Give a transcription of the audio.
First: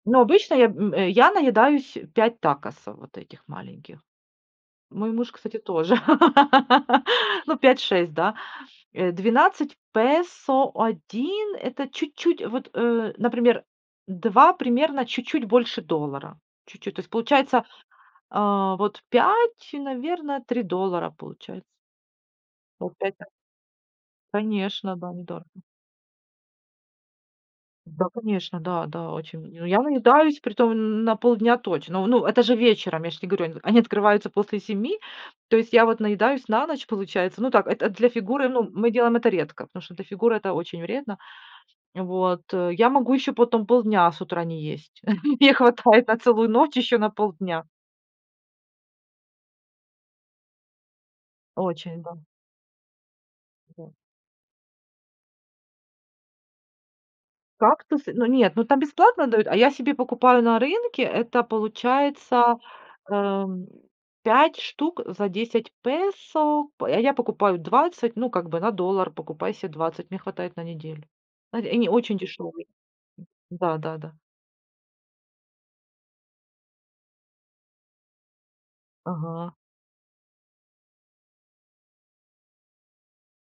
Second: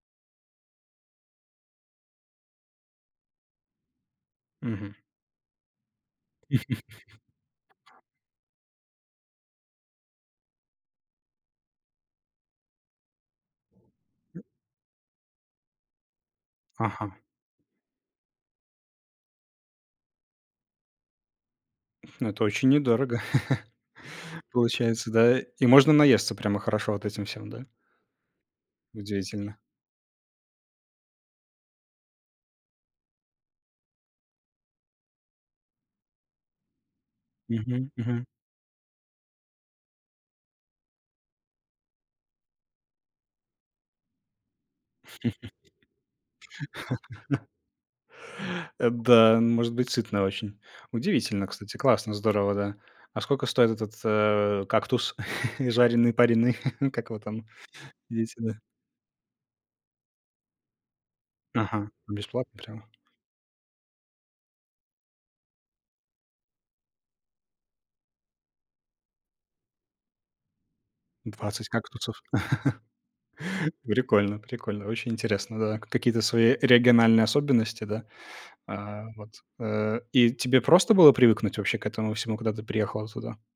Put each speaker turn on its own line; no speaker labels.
Но обычно я, м, э, я наедаюсь 5 такосов вот этих маленьких.
Мгм.
Мой муж, кстати, тоже. Ну, пять шесть, да. Э, 12 песо, 1- это чуть-чуть, вот, э, например, 2- примерно чуть-чуть больше доллара, чуть-чуть, то есть
Ага.
получается, а, вот 5, наверное, 3 доллара получается.
М, ну, это очень
Ну, 5.
недорого
Конечно,
получается,
да,
да,
недорого.
и можно наесться прямо хорошо вот этим всем, да.
Да, конечно, да. Да, очень, м.
Удивительно.
Ну, я наедаюсь, притом н на полдня точно. Ну, это же вечером, я ж те говорю. Они открываются после 7. То есть я вот наедаюсь на ночь, получается. Ну, так это
Мгм,
для
мгм.
фигуры, ну, мы делаем это редко, потому что для фигуры это очень вредно. Вот, э, я могу еще потом полдня с утра не есть. Мне хватает на целую ночь, еще на полдня.
Э, да, н может быть сытно очень. Удивительно, кстати,
Очень
классно,
да.
здорово, да. А сколько стоит
Вот.
этот, э, кактус, жареный, пареный, как его там
Кактусы? Ну,
едите,
нет,
да?
ну, там бесплатно дают, а я себе покупаю на рынке, это
Ага,
получается,
бесплатно прямо.
эм, 5 штук за 10 песо, п а я покупаю 20, ну, как бы, на доллар покупаю себе 20, мне хватает на неделю. Э,
20
они очень
кактусов.
дешёвые, да-да-да.
Прикольно прикольно, очень интересно, да. Какие-то свои региональные особенности, да? А вот,
Ага.
э И тебе просто было привыкнуть вообще к этому всему, когда ты приехала туда?